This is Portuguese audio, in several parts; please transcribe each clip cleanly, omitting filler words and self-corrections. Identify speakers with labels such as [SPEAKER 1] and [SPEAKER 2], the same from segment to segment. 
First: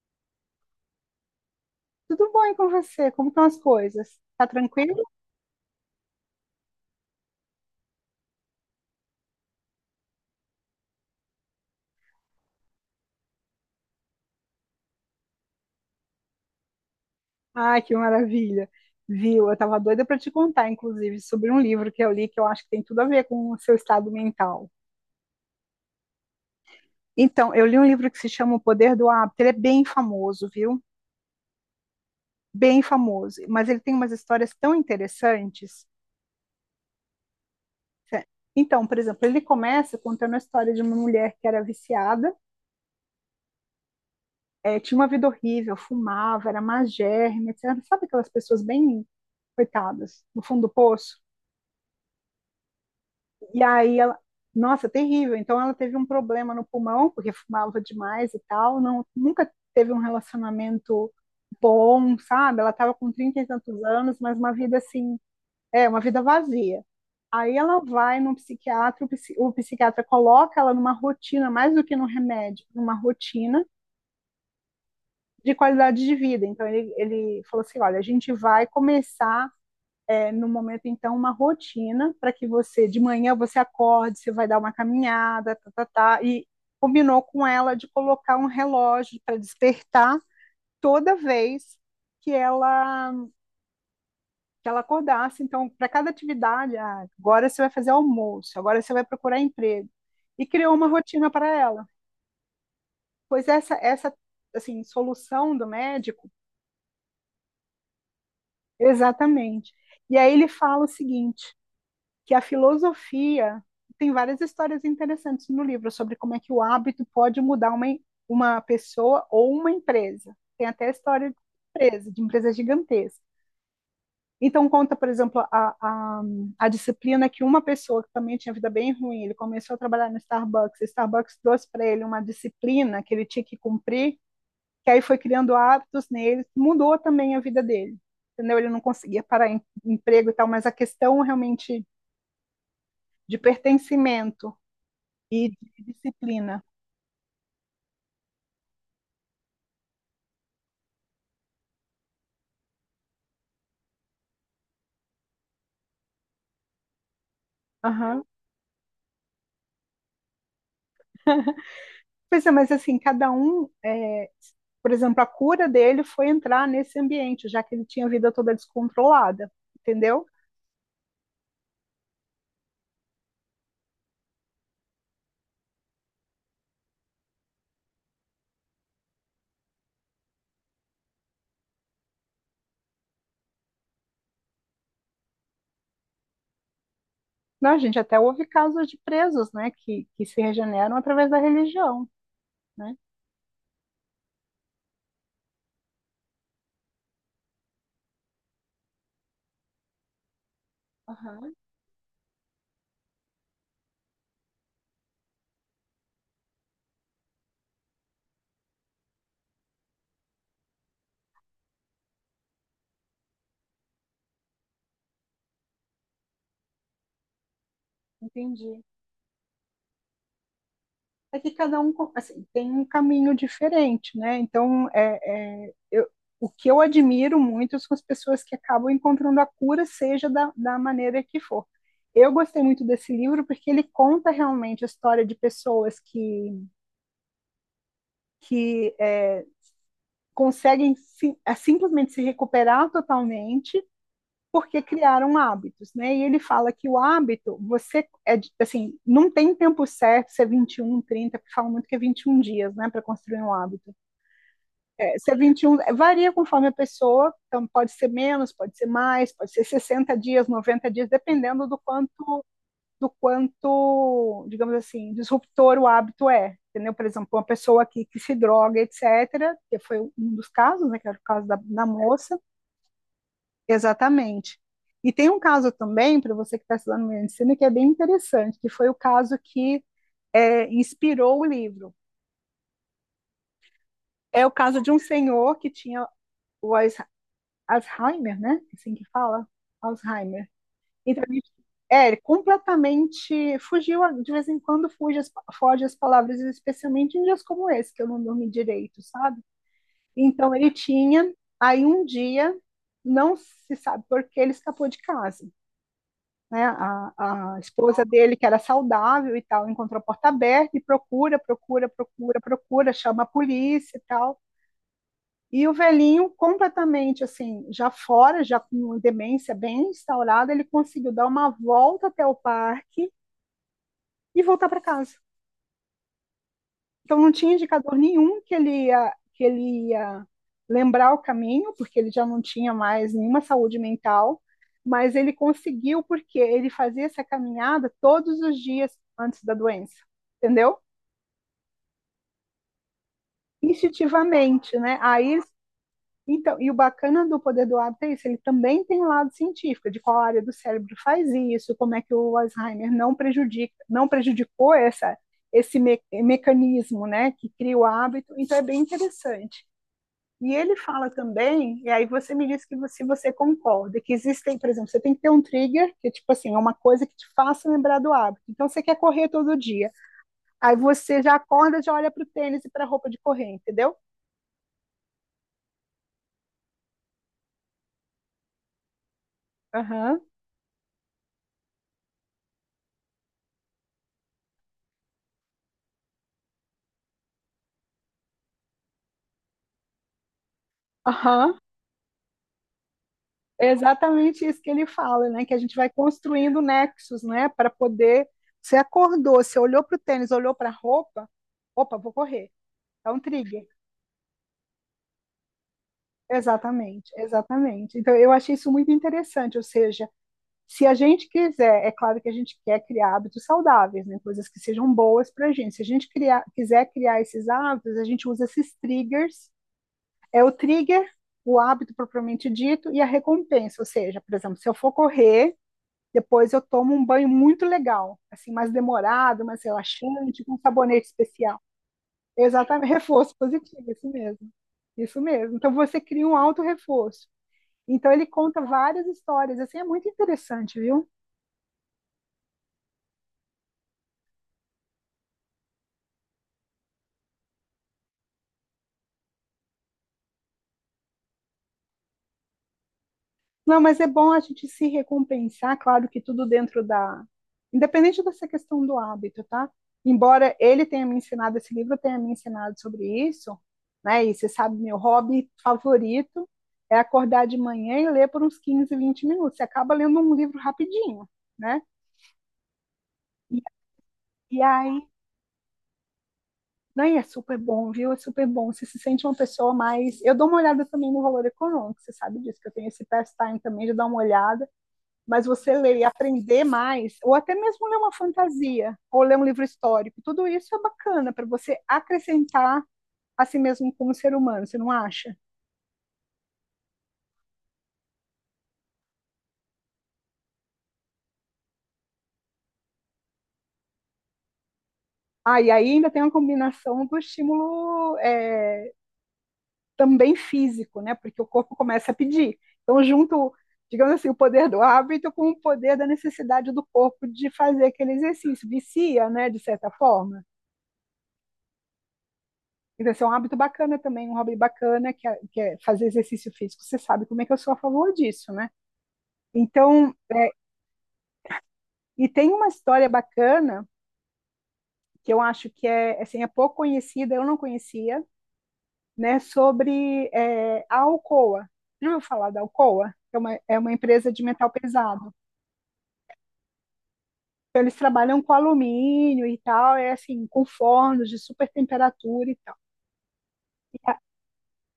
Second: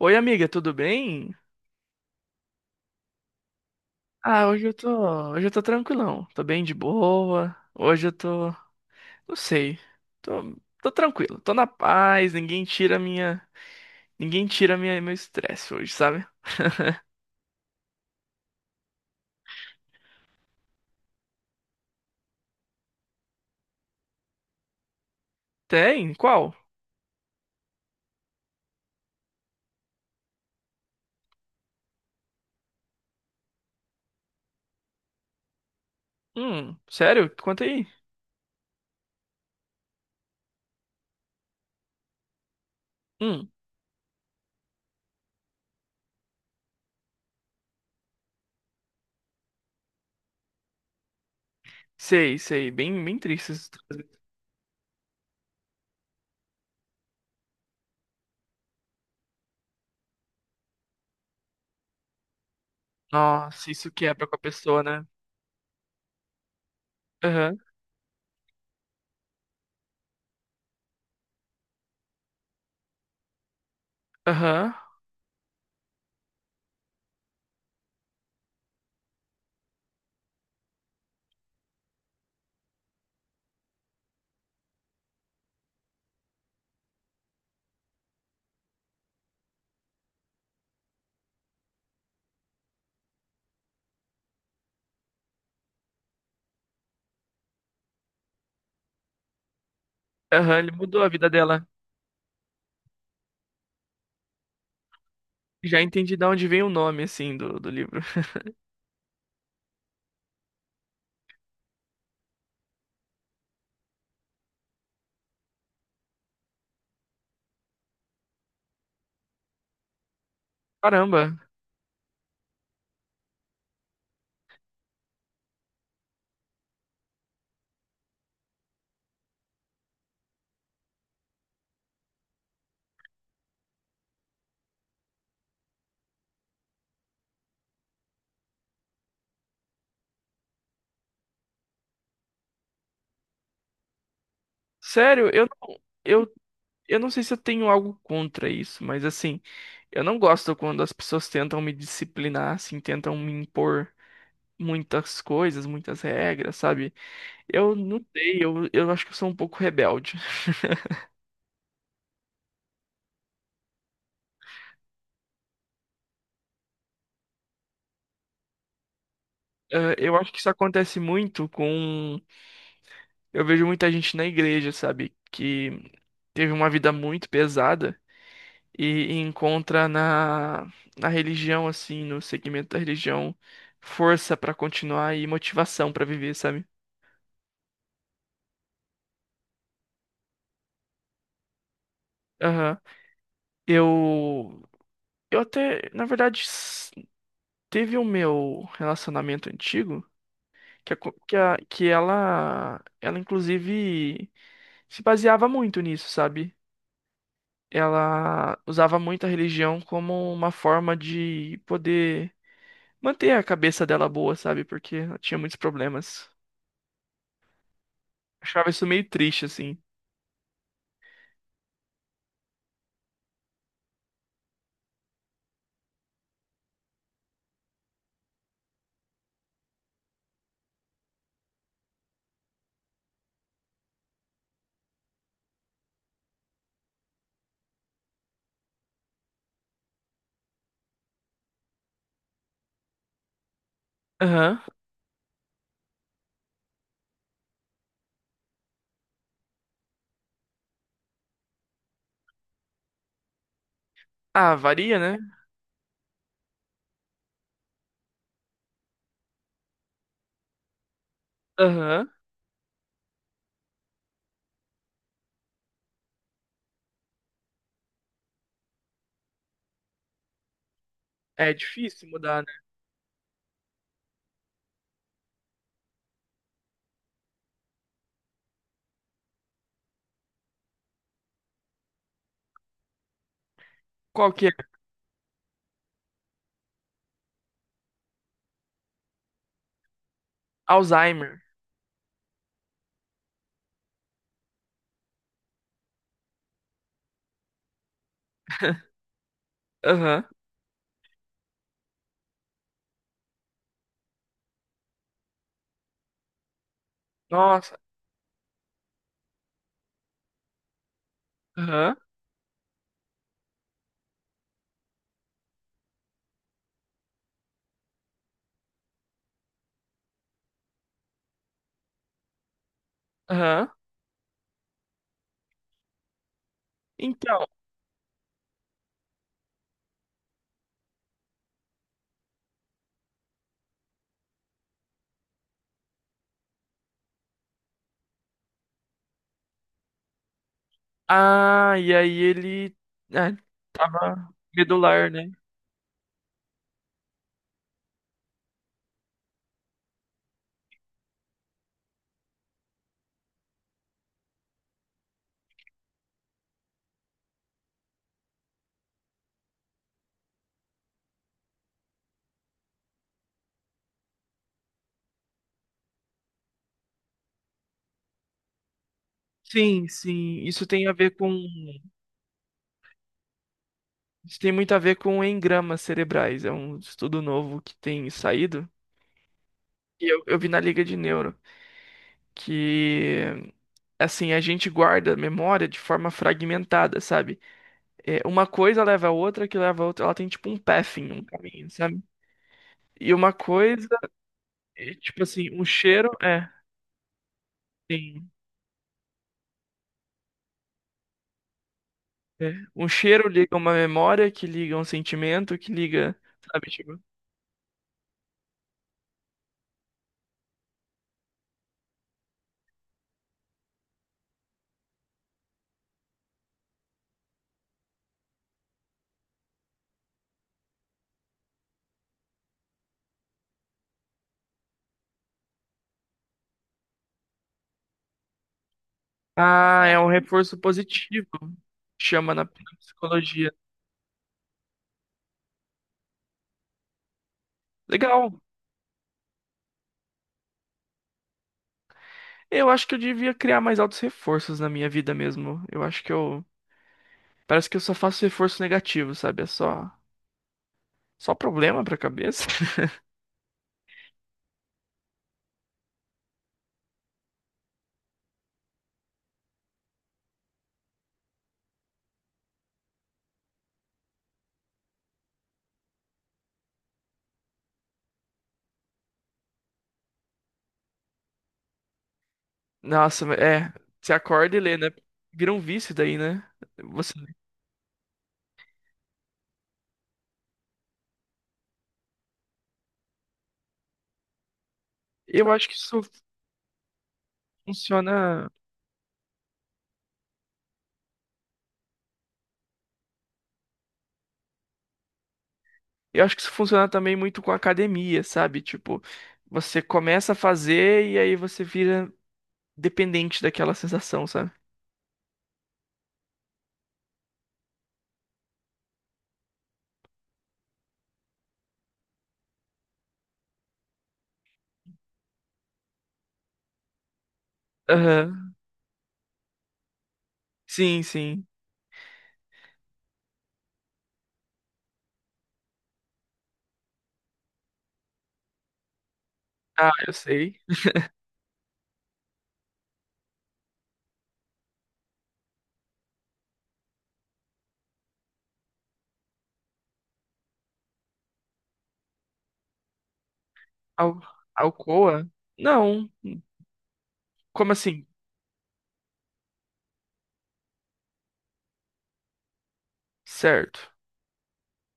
[SPEAKER 1] Oi, amiga, tudo bem?
[SPEAKER 2] Tudo bom e com você? Como estão as coisas? Tá
[SPEAKER 1] Ah, hoje eu tô,
[SPEAKER 2] tranquilo?
[SPEAKER 1] Hoje eu tô tranquilão, tô bem de boa. Hoje eu tô, não sei, tô, tô tranquilo, tô na paz, ninguém tira minha, meu estresse hoje, sabe?
[SPEAKER 2] Ai, que maravilha. Viu? Eu tava doida para te contar, inclusive, sobre um livro que eu li que eu acho que tem tudo a ver com o seu estado mental.
[SPEAKER 1] Tem? Qual?
[SPEAKER 2] Então, eu li um livro que se chama O Poder do Hábito. Ele é bem famoso, viu? Bem famoso. Mas ele tem umas histórias tão interessantes.
[SPEAKER 1] Sério? Conta aí.
[SPEAKER 2] Cé- Então, por exemplo, ele começa contando a história de uma mulher que era viciada,
[SPEAKER 1] Hum,
[SPEAKER 2] tinha uma vida horrível, fumava, era magérrima, etc. Sabe aquelas pessoas bem coitadas, no fundo do poço?
[SPEAKER 1] Sei, sei, bem, bem triste.
[SPEAKER 2] E
[SPEAKER 1] Isso.
[SPEAKER 2] aí ela, nossa, terrível. Então ela teve um problema no pulmão, porque fumava demais e tal, não, nunca teve um relacionamento bom, sabe? Ela estava com 30 e
[SPEAKER 1] Nossa,
[SPEAKER 2] tantos
[SPEAKER 1] isso
[SPEAKER 2] anos,
[SPEAKER 1] quebra com a
[SPEAKER 2] mas uma vida
[SPEAKER 1] pessoa, né?
[SPEAKER 2] assim, uma vida vazia. Aí
[SPEAKER 1] Aham,
[SPEAKER 2] ela vai num psiquiatra, o psiquiatra coloca ela numa rotina, mais do que no remédio, numa rotina
[SPEAKER 1] aham,
[SPEAKER 2] de qualidade de vida. Então ele falou assim: olha, a gente vai começar no momento, então, uma rotina para que você, de manhã, você acorde, você vai dar uma caminhada, tá, tá, tá, e combinou com ela de colocar um relógio para despertar toda vez que ela, que ela acordasse. Então, para cada atividade, ah, agora você vai fazer almoço, agora você vai procurar emprego. E
[SPEAKER 1] aham, ele
[SPEAKER 2] criou uma
[SPEAKER 1] mudou a vida
[SPEAKER 2] rotina para
[SPEAKER 1] dela.
[SPEAKER 2] ela. Pois essa assim, solução do
[SPEAKER 1] Já entendi de
[SPEAKER 2] médico,
[SPEAKER 1] onde vem o nome, assim, do livro.
[SPEAKER 2] exatamente. E aí ele fala o seguinte: que a filosofia tem várias histórias interessantes no livro sobre como é que o hábito pode mudar uma pessoa ou uma empresa. Tem até a história
[SPEAKER 1] Caramba,
[SPEAKER 2] de empresa gigantesca. Então, conta, por exemplo, a, a disciplina que uma pessoa que também tinha vida bem ruim, ele começou a trabalhar no Starbucks, o Starbucks trouxe para ele uma disciplina que ele tinha que cumprir, que aí foi criando hábitos nele, mudou também a vida dele. Entendeu? Ele não conseguia parar em emprego e tal, mas a questão realmente de pertencimento
[SPEAKER 1] sério, eu
[SPEAKER 2] e
[SPEAKER 1] não.
[SPEAKER 2] de
[SPEAKER 1] Eu
[SPEAKER 2] disciplina.
[SPEAKER 1] Eu não sei se eu tenho algo contra isso, mas assim, eu não gosto quando as pessoas tentam me disciplinar, assim, tentam me impor muitas coisas, muitas regras, sabe? Eu não
[SPEAKER 2] Aham.
[SPEAKER 1] sei, eu acho que eu sou um pouco rebelde.
[SPEAKER 2] Pois é, mas assim, cada um, por exemplo, a cura dele foi entrar nesse ambiente, já que ele tinha a vida toda descontrolada,
[SPEAKER 1] Eu
[SPEAKER 2] entendeu?
[SPEAKER 1] acho que isso acontece muito com. Eu vejo muita gente na igreja, sabe? Que teve uma vida muito pesada e encontra na religião, assim, no segmento da religião, força pra continuar e motivação pra viver, sabe?
[SPEAKER 2] Não, a gente até houve casos de presos, né, que se regeneram através da religião, né?
[SPEAKER 1] Eu, eu até, na verdade, teve o meu relacionamento antigo, que, a co- que,
[SPEAKER 2] Aham,
[SPEAKER 1] a- que ela inclusive se baseava muito nisso, sabe? Ela usava muito a religião como uma forma de poder manter a cabeça dela boa, sabe? Porque ela tinha muitos problemas. Achava isso
[SPEAKER 2] entendi.
[SPEAKER 1] meio triste, assim.
[SPEAKER 2] É que cada um assim, tem um caminho diferente, né? Então, eu, o que eu admiro muito são as pessoas que acabam encontrando a cura, seja da maneira que for. Eu gostei muito desse livro porque ele conta realmente a história de pessoas que é, conseguem sim, simplesmente se recuperar totalmente
[SPEAKER 1] Aham.
[SPEAKER 2] porque criaram hábitos, né? E ele fala que o hábito, você é assim, não tem tempo certo, se é 21, 30, porque fala muito que é 21 dias, né, para construir um hábito.
[SPEAKER 1] Ah, varia, né?
[SPEAKER 2] C 21 é, varia conforme a pessoa, então pode ser menos, pode ser mais, pode ser 60 dias, 90 dias, dependendo
[SPEAKER 1] Aham.
[SPEAKER 2] do quanto, digamos assim, disruptor o hábito é. Entendeu? Por exemplo, uma pessoa que se droga, etcétera que foi um dos casos, né, que era o caso
[SPEAKER 1] É
[SPEAKER 2] da
[SPEAKER 1] difícil
[SPEAKER 2] moça,
[SPEAKER 1] mudar, né?
[SPEAKER 2] exatamente. E tem um caso também, para você que está estudando medicina, que é bem interessante, que foi o caso que inspirou o livro.
[SPEAKER 1] Qual que
[SPEAKER 2] É o
[SPEAKER 1] é?
[SPEAKER 2] caso de um senhor que tinha o Alzheimer, né? É assim que fala, Alzheimer. Então,
[SPEAKER 1] Alzheimer.
[SPEAKER 2] completamente fugiu, de vez em quando fuge foge as palavras, especialmente em dias como esse, que eu não dormi direito, sabe?
[SPEAKER 1] Aham.
[SPEAKER 2] Então, ele tinha, aí um dia, não se sabe por que ele escapou de casa. Né? A
[SPEAKER 1] Nossa.
[SPEAKER 2] esposa dele, que era saudável e tal, encontrou a porta aberta e procura, procura,
[SPEAKER 1] Aham.
[SPEAKER 2] procura, procura, chama a polícia e tal. E o velhinho, completamente assim, já fora, já com demência bem instaurada, ele conseguiu dar uma volta até o parque
[SPEAKER 1] Aham.
[SPEAKER 2] e voltar para casa. Então não
[SPEAKER 1] Então,
[SPEAKER 2] tinha indicador nenhum que ele ia lembrar o caminho, porque ele já não tinha mais nenhuma saúde mental, mas ele conseguiu porque ele fazia essa caminhada todos os dias antes da doença, entendeu?
[SPEAKER 1] ah, e aí ele, né, tava
[SPEAKER 2] Instintivamente, né?
[SPEAKER 1] medular, né?
[SPEAKER 2] Aí então, e o bacana do poder do hábito é isso, ele também tem um lado científico, de qual área do cérebro faz isso, como é que o Alzheimer não prejudica, não prejudicou esse me mecanismo, né, que cria o hábito, então é bem interessante. E ele fala também, e aí você me diz que você concorda, que existem, por exemplo, você tem que ter um trigger, que é tipo assim, é uma coisa que te faça lembrar do hábito. Então você quer correr todo
[SPEAKER 1] Sim,
[SPEAKER 2] dia,
[SPEAKER 1] sim,
[SPEAKER 2] aí você já acorda, já olha para o tênis e para a roupa de correr, entendeu?
[SPEAKER 1] isso tem muito a ver com engramas cerebrais, é um estudo novo que tem saído, e
[SPEAKER 2] Aham,
[SPEAKER 1] eu vi na Liga de Neuro, que, assim, a gente guarda a memória de forma fragmentada, sabe? É, uma coisa leva a outra, que leva a outra, ela tem tipo um pathing, um
[SPEAKER 2] aham.
[SPEAKER 1] caminho, sabe? E uma
[SPEAKER 2] É
[SPEAKER 1] coisa,
[SPEAKER 2] exatamente isso que ele fala, né? Que a
[SPEAKER 1] um
[SPEAKER 2] gente vai
[SPEAKER 1] cheiro,
[SPEAKER 2] construindo nexos, né? Para poder.
[SPEAKER 1] sim,
[SPEAKER 2] Você acordou, você olhou para o tênis, olhou para a roupa, opa, vou correr.
[SPEAKER 1] é. Um
[SPEAKER 2] É um
[SPEAKER 1] cheiro liga
[SPEAKER 2] trigger.
[SPEAKER 1] uma memória, que liga um sentimento, que liga, sabe, tipo...
[SPEAKER 2] Exatamente, exatamente. Então, eu achei isso muito interessante. Ou seja, se a gente quiser, é claro que a gente quer criar hábitos saudáveis, né? Coisas que sejam boas para a gente. Se a gente criar, quiser criar esses hábitos, a gente usa esses triggers. É o trigger, o hábito propriamente dito e a recompensa. Ou seja, por exemplo, se eu for correr, depois eu tomo um banho muito legal, assim, mais demorado, mais
[SPEAKER 1] Ah, é um
[SPEAKER 2] relaxante, com
[SPEAKER 1] reforço
[SPEAKER 2] um sabonete
[SPEAKER 1] positivo,
[SPEAKER 2] especial.
[SPEAKER 1] chama na
[SPEAKER 2] Exatamente, reforço
[SPEAKER 1] psicologia.
[SPEAKER 2] positivo, isso mesmo. Isso mesmo. Então você cria um auto-reforço. Então ele
[SPEAKER 1] Legal.
[SPEAKER 2] conta várias histórias, assim, é muito interessante, viu?
[SPEAKER 1] Eu acho que eu devia criar mais altos reforços na minha vida mesmo. Eu acho que eu... Parece que eu só faço reforço negativo, sabe? Só problema pra cabeça.
[SPEAKER 2] Não, mas é bom a gente se recompensar, claro que tudo dentro da. Independente dessa questão do hábito, tá? Embora ele tenha me ensinado, esse livro tenha me ensinado sobre isso, né? E você sabe, meu hobby favorito é acordar de manhã e ler por uns 15, 20 minutos. Você acaba lendo um livro rapidinho, né?
[SPEAKER 1] Nossa,
[SPEAKER 2] E,
[SPEAKER 1] é... Você acorda e
[SPEAKER 2] e
[SPEAKER 1] lê, né?
[SPEAKER 2] aí,
[SPEAKER 1] Vira um vício daí, né?
[SPEAKER 2] não,
[SPEAKER 1] Você...
[SPEAKER 2] e é super bom, viu? É super bom. Você se sente uma pessoa mais. Eu dou uma olhada também no valor econômico, você sabe disso, que eu tenho esse pastime também de dar uma olhada mas
[SPEAKER 1] Eu acho
[SPEAKER 2] você
[SPEAKER 1] que
[SPEAKER 2] ler
[SPEAKER 1] isso
[SPEAKER 2] e aprender mais, ou até mesmo ler uma
[SPEAKER 1] funciona...
[SPEAKER 2] fantasia, ou ler um livro histórico, tudo isso é bacana para você acrescentar a si mesmo como ser humano, você não acha?
[SPEAKER 1] Eu acho que isso funciona também muito com academia, sabe? Tipo, você começa a fazer e aí você vira dependente daquela sensação, sabe?
[SPEAKER 2] Ah, e aí ainda tem uma combinação do estímulo também físico, né? Porque o corpo começa a pedir. Então, junto, digamos assim, o poder do hábito com o poder da necessidade do corpo de fazer aquele
[SPEAKER 1] Aham.
[SPEAKER 2] exercício. Vicia, né? De certa forma.
[SPEAKER 1] Sim, sim.
[SPEAKER 2] Então, esse é um hábito bacana também, um hobby bacana, que é fazer exercício físico. Você sabe como é que eu sou a favor disso, né?
[SPEAKER 1] Ah, eu
[SPEAKER 2] Então,
[SPEAKER 1] sei.
[SPEAKER 2] e tem uma história bacana, que eu acho que é, assim, é pouco conhecida, eu não conhecia, né, sobre a Alcoa. Já ouviu falar da Alcoa? É uma
[SPEAKER 1] Al
[SPEAKER 2] empresa de metal
[SPEAKER 1] Alcoa?
[SPEAKER 2] pesado.
[SPEAKER 1] Não. Como
[SPEAKER 2] Então, eles
[SPEAKER 1] assim?
[SPEAKER 2] trabalham com alumínio e tal, é assim, com fornos de super temperatura e
[SPEAKER 1] Certo.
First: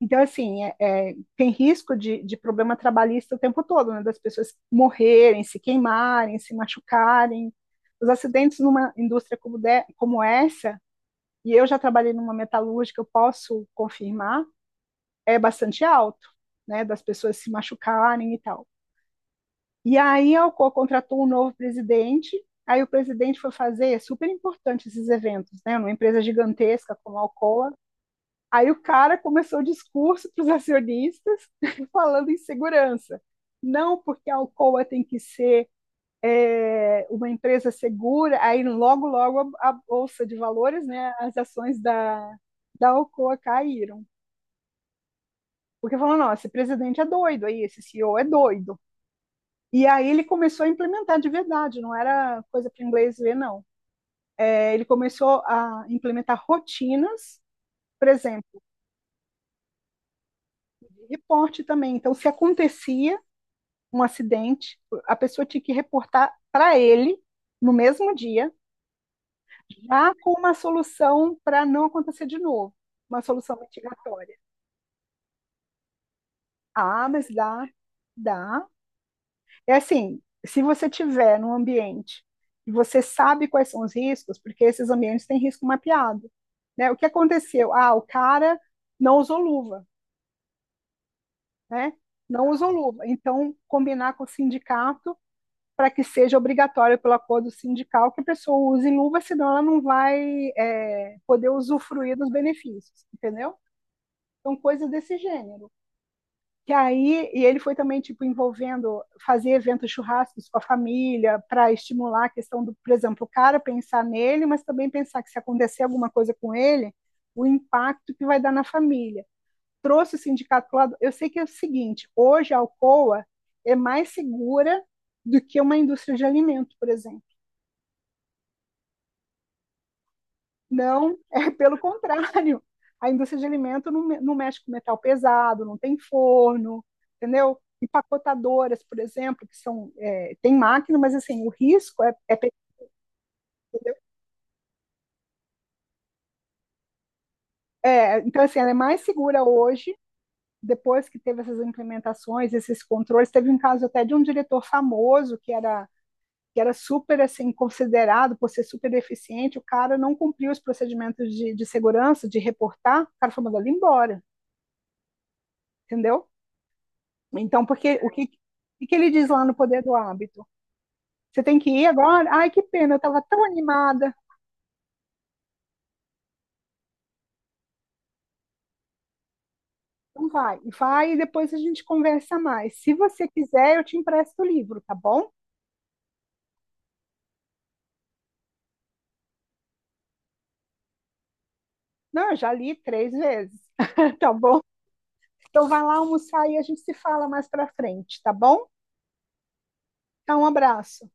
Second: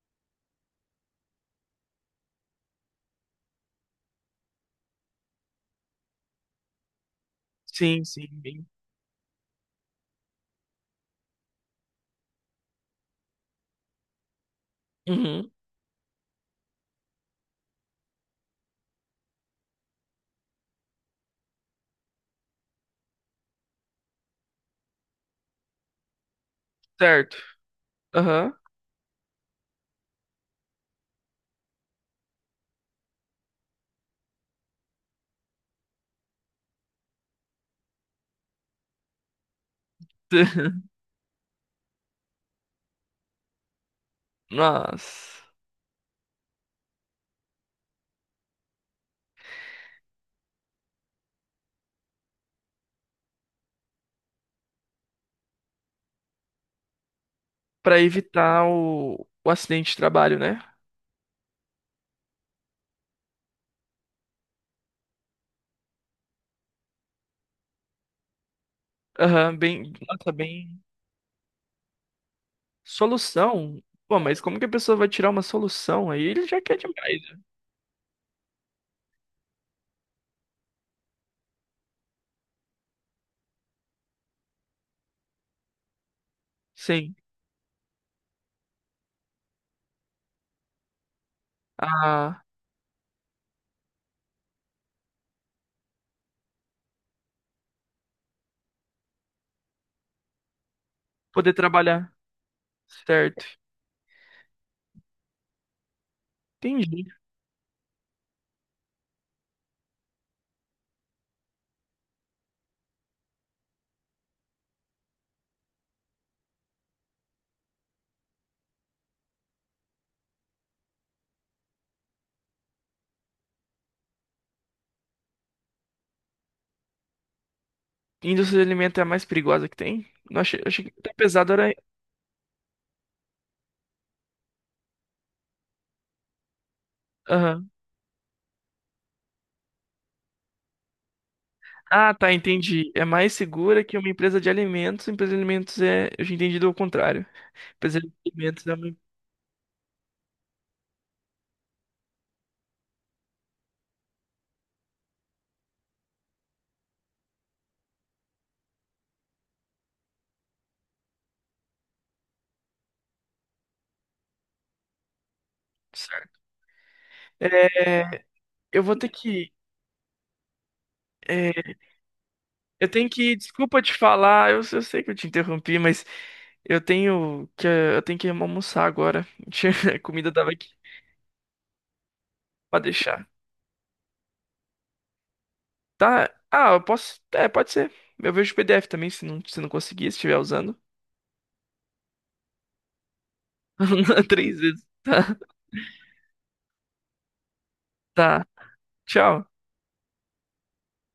[SPEAKER 2] então, assim, é, tem risco de problema trabalhista o tempo todo, né? Das pessoas morrerem, se queimarem, se machucarem.
[SPEAKER 1] Sim,
[SPEAKER 2] Os
[SPEAKER 1] sim.
[SPEAKER 2] acidentes
[SPEAKER 1] Bem...
[SPEAKER 2] numa indústria como essa, e eu já trabalhei numa metalúrgica, eu posso confirmar, é
[SPEAKER 1] Uhum.
[SPEAKER 2] bastante alto, né? Das pessoas se machucarem e tal. E aí a Alcoa contratou um novo presidente, aí o presidente foi fazer, é super importante esses eventos, né? Numa empresa gigantesca como a
[SPEAKER 1] Certo.
[SPEAKER 2] Alcoa,
[SPEAKER 1] Aham.
[SPEAKER 2] aí o cara começou o discurso para os acionistas falando em segurança. Não porque a Alcoa tem que ser uma empresa segura, aí logo, logo a Bolsa de Valores, né, as ações da Alcoa caíram.
[SPEAKER 1] Nossa.
[SPEAKER 2] Porque falou, não, esse presidente é doido, aí esse CEO é doido. E aí ele começou a implementar de verdade, não era coisa para inglês ver, não. É, ele começou a implementar rotinas,
[SPEAKER 1] Pra
[SPEAKER 2] por exemplo,
[SPEAKER 1] evitar o acidente de trabalho, né?
[SPEAKER 2] de reporte também. Então, se acontecia um acidente, a pessoa tinha que reportar para ele no mesmo dia,
[SPEAKER 1] Aham, bem.
[SPEAKER 2] já
[SPEAKER 1] Nossa,
[SPEAKER 2] com uma
[SPEAKER 1] bem.
[SPEAKER 2] solução para não acontecer de novo, uma solução
[SPEAKER 1] Solução? Pô,
[SPEAKER 2] mitigatória.
[SPEAKER 1] mas como que a pessoa vai tirar uma solução? Aí ele já quer
[SPEAKER 2] Ah,
[SPEAKER 1] demais,
[SPEAKER 2] mas
[SPEAKER 1] né?
[SPEAKER 2] dá, dá. É assim, se você tiver num ambiente e você sabe quais são os riscos, porque esses ambientes têm risco mapeado, né? O que
[SPEAKER 1] Sim.
[SPEAKER 2] aconteceu? Ah, o cara não usou luva, né?
[SPEAKER 1] A
[SPEAKER 2] Não usou luva. Então, combinar com o sindicato para que seja obrigatório pelo acordo sindical que a pessoa use luva, senão ela não vai poder
[SPEAKER 1] poder trabalhar.
[SPEAKER 2] usufruir dos benefícios,
[SPEAKER 1] Certo.
[SPEAKER 2] entendeu? Então, coisas desse gênero. Que
[SPEAKER 1] Entendi.
[SPEAKER 2] aí, e ele foi também, tipo, envolvendo, fazer eventos churrascos com a família, para estimular a questão do, por exemplo, o cara pensar nele, mas também pensar que se acontecer alguma coisa com ele, o impacto que vai dar na família. Trouxe o sindicato para o lado. Eu sei que é o seguinte: hoje a Alcoa é mais segura do que uma indústria de alimento, por exemplo.
[SPEAKER 1] Indústria de alimentar é a mais perigosa que tem? Não achei, achei que até
[SPEAKER 2] Não, é
[SPEAKER 1] pesado era.
[SPEAKER 2] pelo contrário. A indústria de alimento não, não mexe com metal pesado, não tem forno, entendeu?
[SPEAKER 1] Aham.
[SPEAKER 2] Empacotadoras, por exemplo, que são, é, tem máquina, mas assim, o risco
[SPEAKER 1] Ah, tá,
[SPEAKER 2] é pequeno,
[SPEAKER 1] entendi. É mais segura
[SPEAKER 2] entendeu?
[SPEAKER 1] que uma empresa de alimentos. Empresa de alimentos é. Eu tinha entendido o contrário. Empresa de
[SPEAKER 2] É, então, assim,
[SPEAKER 1] alimentos
[SPEAKER 2] ela é
[SPEAKER 1] é uma.
[SPEAKER 2] mais segura hoje, depois que teve essas implementações, esses controles. Teve um caso até de um diretor famoso que era super assim, considerado por ser super eficiente, o cara não cumpriu os procedimentos de segurança, de reportar, o cara foi mandado embora, entendeu?
[SPEAKER 1] Certo.
[SPEAKER 2] Então, porque
[SPEAKER 1] É, eu
[SPEAKER 2] o que
[SPEAKER 1] vou ter
[SPEAKER 2] ele diz lá
[SPEAKER 1] que.
[SPEAKER 2] no Poder do Hábito? Você tem que
[SPEAKER 1] É,
[SPEAKER 2] ir agora? Ai, que
[SPEAKER 1] eu
[SPEAKER 2] pena, eu
[SPEAKER 1] tenho
[SPEAKER 2] estava
[SPEAKER 1] que.
[SPEAKER 2] tão
[SPEAKER 1] Desculpa te
[SPEAKER 2] animada.
[SPEAKER 1] falar, eu sei que eu te interrompi, mas eu tenho que almoçar agora. A
[SPEAKER 2] Então
[SPEAKER 1] comida tava
[SPEAKER 2] vai,
[SPEAKER 1] aqui
[SPEAKER 2] vai e depois a gente conversa mais.
[SPEAKER 1] pra
[SPEAKER 2] Se
[SPEAKER 1] deixar.
[SPEAKER 2] você quiser, eu te empresto o livro, tá bom?
[SPEAKER 1] Tá. Ah, eu posso. É, pode ser. Eu vejo o PDF também, se não conseguir, se estiver usando.
[SPEAKER 2] Não, eu já li três vezes, tá
[SPEAKER 1] Três
[SPEAKER 2] bom?
[SPEAKER 1] vezes. Tá.
[SPEAKER 2] Então vai lá almoçar e a gente se fala mais pra frente, tá
[SPEAKER 1] Tá.
[SPEAKER 2] bom?
[SPEAKER 1] Tchau.
[SPEAKER 2] Então, um abraço.